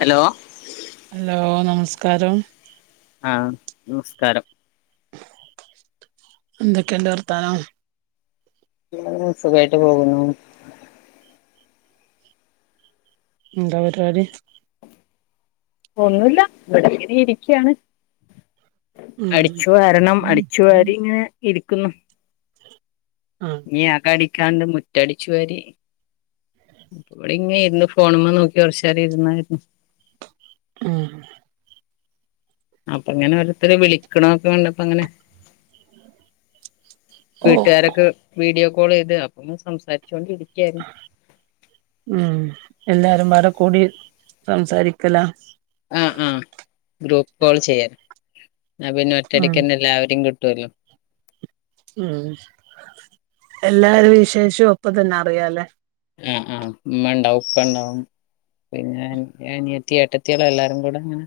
Hello hello നമസ്കാരം ആ നമസ്കാരം എന്തൊക്കെണ്ട് വർത്താനം ഇങ്ങനെ സുഖായിട്ട് പോകുന്നു ന്താ പരിപാടി ഒന്നുല്ല ഇവിടെ ഇങ്ങനെ ഇരിക്ക്യാണ് ഉം അടിച്ചു വാരണം അടിച്ചു വാരി ഇങ്ങനെ ഇരിക്കുന്നു ആ ഇനി അകം അടിക്കാന്ണ്ട് മുറ്റടിച്ചു വാരി ഇവിടെങ്ങെ ഇരുന്ന് ഫോണുമ്മെ നോക്കി കൊറച്ചേരം ഇരുന്നാരുന്നു ആ അപ്പങ്ങനെ ഓരോത്തര് വിളിക്ക്ണ [unintelligible] പ്പങ്ങനെ ഓ വീട്ടുകാരൊക്കെ വീഡിയോ കോളെയ്ത് അപ്പങ്ങ് സംസാരി ആ ആ എല്ലാരും പാടെ കൂടി സംസാരിക്കലാ ആഹ് ആ പിന്നെ ഉം ഒറ്റടിക്കന്നെ എല്ലാവരേം കിട്ടുവല്ലോ ഉം എല്ലാര് വിശേഷോ ഒപ്പ തന്നെ അറിയാലേ ആഹ് ആ ഉമ്മണ്ടാവും ഉപ്പണ്ടാവും പിന്നെ അൻ അനിയത്തി ഏട്ടത്തിയളെല്ലാരും കൂടങ്ങനെ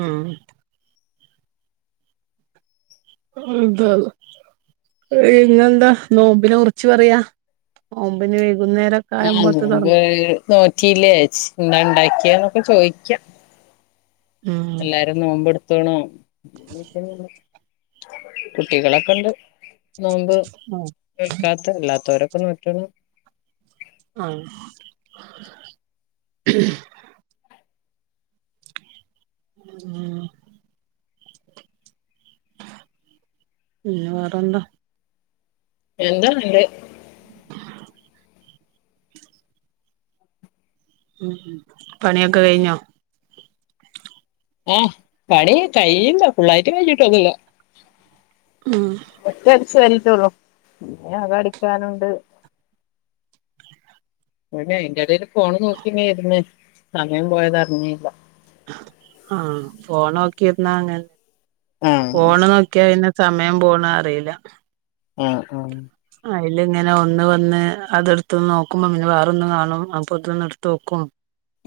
ഉം [unintelligible] പിന്നെന്താ നോമ്പിനെ ഉറിച്ച് പറയാ നോമ്പിന് വേ ആഹ് നോമ്പ് നോറ്റീലേ ച്ച് എന്താ ഇണ്ടാക്ക്യേന്നൊക്കെ ചോയിക്ക്യാ ഉം എല്ലാരും നോമ്പെടു ത്ത്ണോ കുട്ടികളൊക്കെണ്ട് നോമ്പ് ആ ൾക്കാത്ത അല്ലാത്തോരൊക്കെ നോറ്റ്ണ് ആണോ ഉം പിന്ന വേറെന്താ [unintelligible] ഉം പണിയൊക്കെ കയ്ഞ്ഞോ ഏ പണി കഴിയില്ല ഫുള്ളായിട്ട് കഴിഞ്ഞിട്ടൊന്നുല്ല ഉം മുറ്റം അടിച്ചു വാരീട്ടൊള്ളൂ ഇനി അകം അടിക്കാനുണ്ട് ഇവടെ അയിന്റെടേല് ഫോണ് നോക്കിങ്ങനിരുന്ന് സമയം പോയത് അറിഞ്ഞീല്ല ആ ഫോണോക്കിയിരുന്നാ അങ്ങനെ ആഹ് ഫോണ് നോക്കിയാ പിന്നെ സമയം പോണ അറിയില്ല ആആ അയിലിങ്ങനെ ഒന്ന് വന്ന് അതെടുത്ത് നോക്കുമ്പം പിന്നെ വേറൊന്ന് കാണും അപ്പൊ അതൊന്ന് എടുത്ത് നോക്കും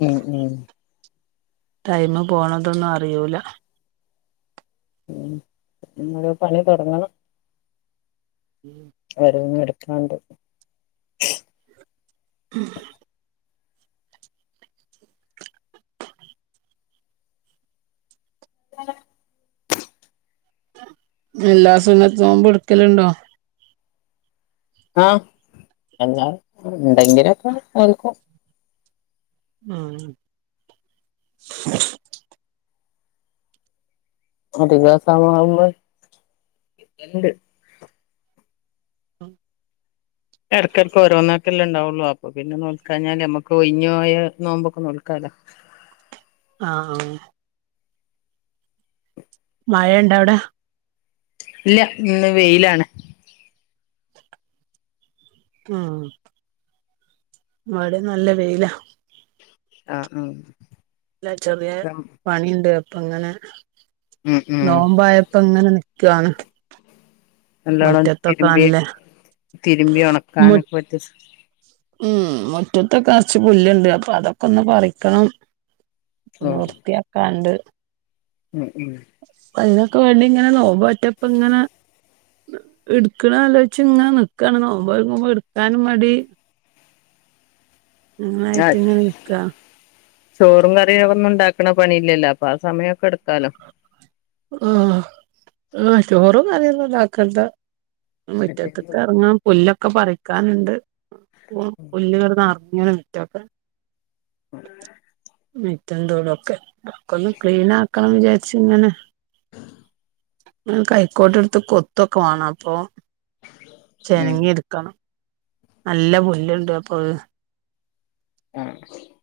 ഉം ഉം ടൈമ് പോണതൊന്നും അറിയൂല ഉം ഇനിയോരോ പണി തൊടങ്ങണം ഓരോന്ന് എടുക്കാണ്ട് ഹല എല്ലാ സുന്നത്ത് നോമ്പും എടുക്കലുണ്ടോ ആഎല്ലാം ഉണ്ടെങ്കിലൊക്കെ എടുക്കും ആ അധികാ സമയാവുമ്പ കിട്ടല്ണ്ട് ഉം എടക്കെടക്ക് ഓരോന്നക്കെല്ലേ ഉണ്ടാവൊള്ളൂ അപ്പൊ പിന്നെ നോൽക്കാഞ്ഞാല് നമ്മക്ക് ഒയിഞ്ഞ് പോയ നോമ്പൊക്കെ നോൽക്കാലാ ആ ആ മഴ ഇണ്ട അവിടെ? ഇല്ല ഇന്ന് വെയിലാണ് ഉം വടിം നല്ല വെയില ആ ഉം ല്ല ചെറിയ പണിയുണ്ട് അപ്പങ്ങനെ ഉം ഉം നോമ്പായപ്പൊങ്ങനെ നിക്കാണ് നല്ലോണം മുറ്റത്തൊക്കെ തിരുമ്പി നല്ല തിരുമ്പി മു ഉണക്കാനൊക്കെ പറ്റി ഉം മുറ്റത്തൊക്കെ നർച്ച് പുല്ല്ണ്ട് അപ്പൊ അതൊക്കൊന്ന് പറിക്കണം ഓ വൃത്തിയാക്കാൻണ്ട് ഉം ഉം അതിനൊക്കെ വേണ്ടി ഇങ്ങനെ നോമ്പോറ്റപ്പങ്ങനെ ഇട്ക്ക്ണാലോയ്ച്ച്ങ്ങനെ നിക്കാണ് നോമ്പോൽക്കുമ്പോ ഇട്ക്കാനും മടി ആ അങ്ങനായിട്ട് ഇങ്ങനെ നിക്കാ ചോറും കറി ഒന്നും ഉണ്ടാക്ക ക്കണ പണിയില്ലല്ലോ അപ്പൊ ആ സമയൊക്കെ എടുക്കാലോ ആ ചോറും കറിയൊന്നും ണ്ടാക്കണ്ട മുറ്റത്ത്ക്ക് ഇറങ്ങാൻ പുല്ല ക്കെ പറിക്കാനുണ്ട് പുല്ല്ങ്ങട് നെറഞ്ഞ്ണ് മിറ്റൊക്കെ മിറ്റന്തൊടൊക്കെ ഒക്കൊന്ന് ക്ലീൻ ആക്കണം വിചാരിച്ച്ങ്ങനെ കൈക്കോട്ട്ട്ത്ത് കൊത്തൊക്കെ വാണം അപ്പൊ ഉം ചെനങ്ങി എടുക്കണം നല്ല പുല്ലുണ്ട് അപ്പൊ ആ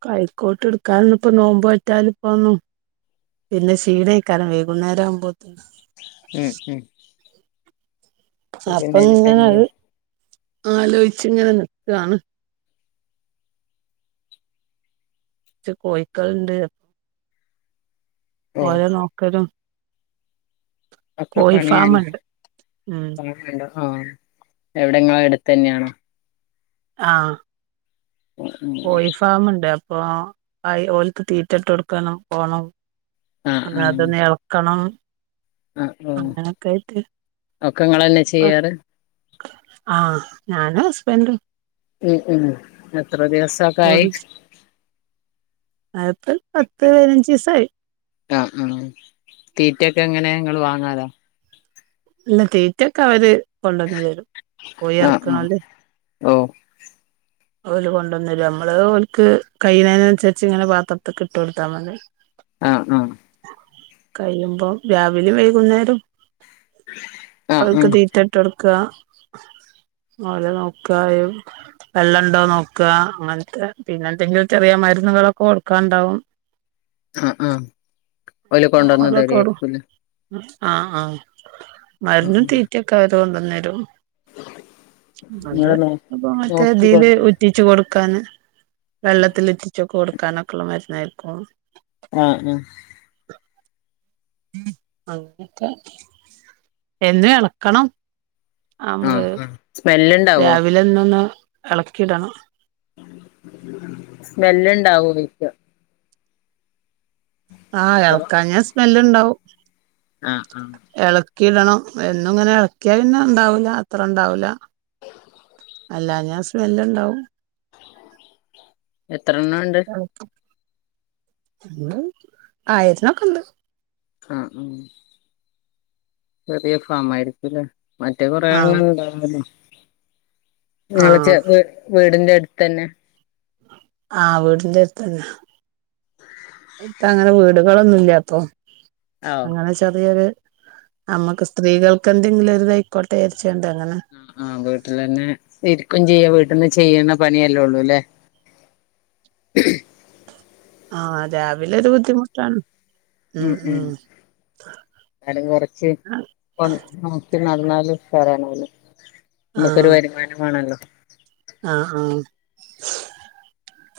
കൈക്കോട്ട് എട്ക്കാനൊന്നുംപ്പൊ നോമ്പയ്റ്റനിപ്പന്നും പിന്നെ ക്ഷീണേക്കാരം വൈകുന്നേരം ആവുമ്പോ ഉം ഉം അപ്പൊ പിന്നെ ഇനി അപ്പൊങ്ങനെ അത് കഞ്ഞിയും ആലോയ്ച്ച്ങ്ങനെ നിക്കാണ് ച്ച് കോയ്ക്കള്ണ്ട് ഓ ഓല നോക്കലും ഒക്കെ കോഴി പണിയല്ല ഫാമ്ണ്ട് ഉം പണിണ്ടോ ആഎവിടെങ്ങളെ അടുത്തെന്നേണോ? ആ ഉം ഉം കോയി ഫാമ്ണ്ട് അപ്പൊ ആ ഓൽക്ക് തീറ്റട്ടൊട്ക്കണം പോണം ആ അ ആ അതൊന്ന് ഇളക്കണം അങ്ങനെയൊക്കെ ആയിട്ട് ക്കങ്ങളെന്നെ ചെയ്യാറ് ആഹ് ഞാന് ഹസ്ബന്റ് ഉം ഉം എത്ര ദിവസൊക്കെ ആയി? അതിപ്പോ പത്ത് പതിനഞ്ച് ദിവസായി ആഹ് ആ തീറ്റെക്കെ എങ്ങനെ ങ്ങള് വാങ്ങൊതോ? ഇഇല്ല തീറ്റൊക്കവര് കൊണ്ടുവന്ന് തരും കോയി ഇറക്ക്ണോല് ഓ ഓല് കൊണ്ടുവന്നരും നമ്മള് ഓൽക്ക് കൈയ്യ്ന്നേനൻസര്ച്ച് ഇങ്ങനെ പാത്രത്തിക്ക് ഇട്ട് കൊട്ത്താ മതി ആഹ് ആഹ് കഴിയുമ്പം രാവിലും വൈകുന്നേരം ആഹ് ഓൽക്ക് ആഹ് തീറ്റട്ട്ടുക്ക ഓലെ നോക്ക യും വെള്ളംണ്ടോ നോക്ക അങ്ങൻത്തെ പിന്നെ എന്തെങ്കിലും ചെറിയ മരുന്നുകളൊക്കെ കൊടുക്കാണ്ടാവും ആഹ് ആഹ് ഓല് കൊണ്ടന്ന് അതൊക്കെ തരേയിരിക്കുല്ലേ ആഹ് ആഹ് ഉം മരുന്നും ഉം തീറ്റൊക്കെ അവര് കൊണ്ടന്നേരും അ ഇങ്ങള് നോ അപ്പൊ നോക്കി മറ്റേതില് കൊടുക്കും ഉറ്റിച്ച് കൊടുക്ക ക്കാന് വെള്ളത്തിലുറ്റിച്ചൊക്കെ കൊടുക്കാനൊക്കെള്ള മരുന്നായിരിക്കും ആഹ് ആഹ് ഉ അങ്ങ എന്നും ഇളക്കണം നമ്മള് ആഹ സ്മെല് രാവിലെ ഇന്നൊന്ന് ഇളക്കിയിടാണ് സ്മെല്ലുണ്ടാവു വക്ക് ആഹ് ഇളക്കാ ഞാൻ സ്മെല് ഉണ്ടാവും ആഹ ആഹ് ഇക്കി ഇടണം എന്നും ഇങ്ങനെ ഇളക്കിയാ പിന്നെ ഇണ്ടാവൂല അത്ര ഇണ്ടാവൂില്ല അല്ലാ ഞാൻ സ്മെല് ഉണ്ടാവും എത്രണ്ണംണ്ട് ഉ ആയതിനൊക്കെ ഉണ്ട് ആഹ ഉ ചെറിയ ഫാമ ആയിരിക്കലേ മറ്റേ കുറെേ ആഹ് എണ്ണം ഉണ്ടാവ നിങ്ങള് ചെ ആഹ് വീടിന്റെ അടുത്ത് തന്നെ ആഹ വീടിന്റെ അടുത്തന്നെ ഇപ്പ അങ്ങനെ വീടുകളൊന്നുംല്ല അപ്പൊ ആഹ് അങ്ങനെ ചെറിയൊരു നമ്മക്ക് സ്ത്രീകൾക്ക് എന്തെങ്കിലും ഒരുതയിക്കോട്ടെരിച്ച ആ ആഹ് വീട്ടിൽ തന്നെ ഇരിക്കും ചെയ്യാ വീട്ടിൽന്ന് ചെയ്യുന്ന പനിയല്ലേ ഉള്ളൂ അല്ലേ ഉ.. ആഹ അതൊവിലരു ബുദ്ധിമുട്ടാണ് ഉ ഉം ഉ ഉം അല കൊറച്ച് ആഹ് നോ നടന്നാലും സാറാണല നമുക്കൊരു വരുമാനം വേണല്ലോ ആഹ ആഹ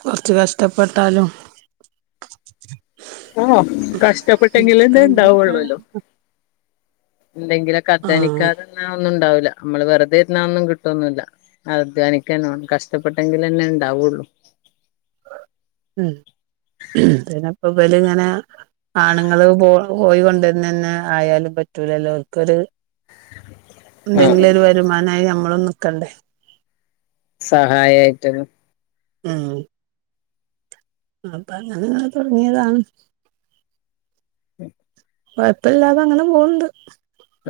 കുറച്ച് കഷ്ടപ്പെട്ടാലും ആഓ കഷ്ടപ്പെട്ടെങ്കിലുംന്താ ഇണ്ടാവള്ളൂല്ലോ എന്തെങ്കിലൊക്കെ ആഹ് അധാനിക്കാതന്ന ഒന്നും ഉണ്ടാവില്ല നമ്മള് വെറുതെ ഇരുന്ന ഒന്നും കിട്ടൊന്നല്ല അാന കഷ്ടപ്പെട്ടെങ്കിൽന്നെ ഉണ്ടാവുള്ളൂ ഉ പിന്നെപ്പ ഇല ഇങ്ങനെ ആണുങ്ങള് പോ പോയി കൊണ്ടുവന്ന് തന്നെ ആയാലും പറ്റൂല എല്ലാവർക്കുംരു ആഹ് എന്തെങ്കിലും ഒരു വരുമാനമായി നഞമ്മള നിക്കണ്ടേ സഹായമായിട്ട ആ അപ്പൊ അങ്ങനെ തുടങ്ങിയതാണ് കൊഴപ്പില്ലാതെ അങ്ങനെ പോണ്ട്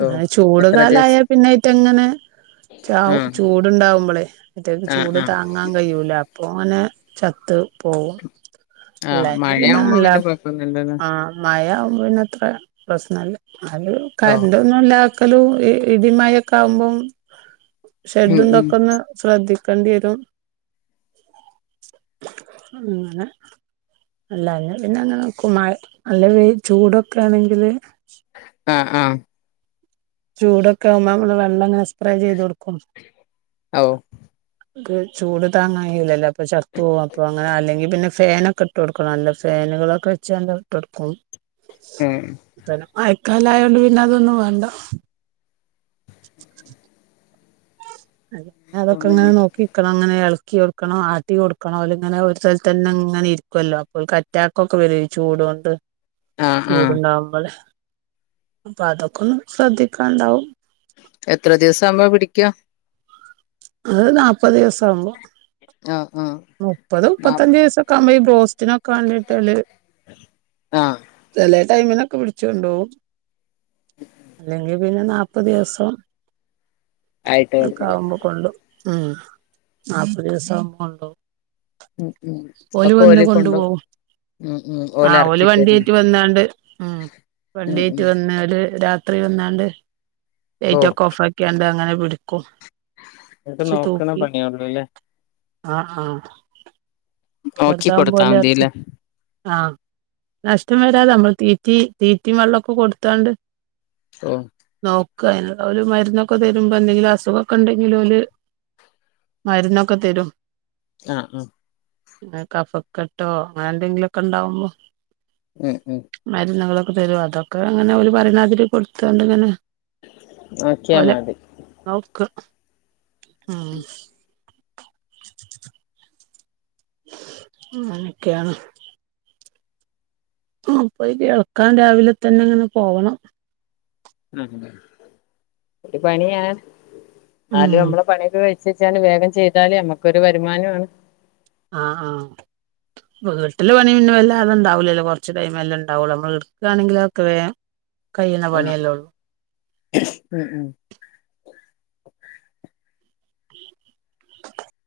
ഓ ചൂട് എത്ര ദിവസം കാലായൽ പിന്നായിറ്റ എങ്ങനെ ച ആഹ് ചൂട്ണ്ടാവുമ്പോളെ അയറ്റേക്ക് ആഹ് ചൂട് ആഹ് താങ്ങാൻ കയ്യൂല അപ്പൊ പോനെ ചത്ത് പോവും ആഹ് ഇല്ലാഞ്ഞ പിന്നെ മഴയാവുമ്പോ നല്ല കൊഴപ്പൊന്നുല്ലല്ലോ ആഹ മഴ ആവുമ്പോ പിന്നെ അത്ര പ്രശ്നല്ല അല് ഓ കറന്റ് ഒന്നുംല്ല ക്കലും ഇടിമ ഒഴക്കെ ആകുമ്പം ഉം ഷെഡും ഉം തൊക്കന്ന് ശ്രദ്ധിക്കും കണ്ടി വരും അങ്ങനെ അല്ലാഞ്ഞ പിന്നെ അങ്ങനെ നിക്കും മഴ നല്ല ചൂടൊക്കെ ആണെങ്കില് ആഹ ആഹ ചൂടൊക്കെ ആകുമ്പോ നമ്മള് വെള്ളം അങ്ങെ സ്പ്രേ ചെയ്തു കൊടുക്കും അവോ ക്ക് ചൂട് താങ്ങായുല്ലല്ലോ അപ്പൊ ചത്തു പോകും അപ്പൊ അങ്ങനെ അല്ലെങ്കിൽ പിന്നെ ഫാനൊക്കെ ഇട്ട് കൊടുക്കണം നല്ല ഫാൻ [unintelligible] കളൊക്കെ വെച്ച് ക്കാണ്ട് ഇട്ട് ഒടുക്കും ഉം ആയക്കാല ആയോണ്ട് പിന്നെ അതൊന്നും വേണ്ട അ അതൊക്കെ ഇങ്ങനെ നോക്കിക്കണം അങ്ങനെ എൾക്കി കൊടുക്കണോ ആട്ടി കൊടുക്കണോ ഓല് ഇങ്ങനെ ഒരു സ്ഥൽത്തെന്നെ ഇങ്ങനെ ഇരിക്കുല്ലോ അപ്പോൾ അറ്റാക്ക ഒക്കെ വര ചൂട് കൊണ്ട് ആഹ് ആഹ് ചൂടുണ്ടാവുമ്പോള് അപ്പൊ അതൊക്കെ ഒന്നും ശ്രദ്ധിക്കാൻണ്ടാവും എത്ര ദിവസം ആവുമ്പോ പിടിക്ക അത് നാപ്പത് ദിവസ ആവുമ്പോ അഹ് മുപ്പത് മുപ്പത്തഞ്ചു വയസ്സൊക്കെ ആവുമ്പോ ഈ ബ്രോസ്റ്റിനൊക്കെ വാണ്ടിയിട്ട് ആഹ് ചേലെ ടൈമിനൊക്കെ പിടിച്ചോണ്ടുപോവും അല്ലെങ്കിൽ പിന്നെ നാല്പ്പത് ദിവസം ആയിട്ട് നക്ക കൊടുത്തില്ല ആവുമ്പോ കൊണ്ടു ഉം നാല്പ്പത് ദിവസ ആകുമ്പോ കൊണ്ടോ ഉം ഉം ഓല് ഒക്കെ വന്ന് കൊണ്ട് പോവും ഉം ഉം ആ ഓല് എറക്കി തരും വണ്ടിറ്റ് വന്നാണ്ട് ഉം ഉം വണ്ടിറ്റ് ഉം വന്ന് ഒരു രാ രാത്രി വന്നാണ്ട് ലൈറ്റൊക്കെ ഓഫ് ആക്കിയാണ്ട് അങ്ങനെ പിടിക്കും ഇങ്ങേക് നോക്കണ പണിയള്ളൂല്ലേ അഹ് അഹ് നോക്കി കൊടുത്താ ഓലെ എറക്കി മതില്ലേ ആഹ് നഷ്ടം വരാതെ നമ്മൾ തീറ്റി തീറ്റി മെള്ളൊക്കെ കൊടുത്താണ്ട് ഓ ക്ക അയിനൊളേ മരുന്നൊക്കെ തരുമ്പോ എന്തെങ്കിലും അസുഖക്കെ ഉണ്ടെങ്കിലോല് മരുന്നൊക്കെ തരും അഹ് അ കഫക്കെട്ടോ അങ്ങനെ എന്തെങ്കിലുമൊക്കെ ഉണ്ടാവുമ്പോ ഉം ഉം മരുന്നുകള തരും അതൊക്കെ അങ്ങനെ ഓര് പറിണമാതിരി കൊടുത്തൊണ്ട്ങ്ങനെ നോക്കിയാ ഓലെ മതി നോക്ക് ആ അങ്ങനൊക്കെയാണ് അപ്പൊ എൾക്കാൻ രാവിലെ തന്നെ ഇങ്ങനെ പോകണം ഉം ഒരു പണിയാണ് ഉം ന്നാലും നമ്മളെ പണിയൊക്കെ കഴി റിച്ചാണ് വേഗം ചെയ്താലേ നമ്മക്കൊരു വരുമാനമാണ് ആ ആ വീട്ടില പണി പിന്നെ വല്ല അത് ഉണ്ടാവലല്ലോ കൊറച്ച് ടൈം എല്ലേ ഉണ്ടാവുള്ളൂ നമ്മള് എടുക്കാണെങ്കിൽ അതൊക്കെ വേം കയ്യിണ ആഹ് പണിയല്ലെ ഉള്ളൂ ഉം ഉം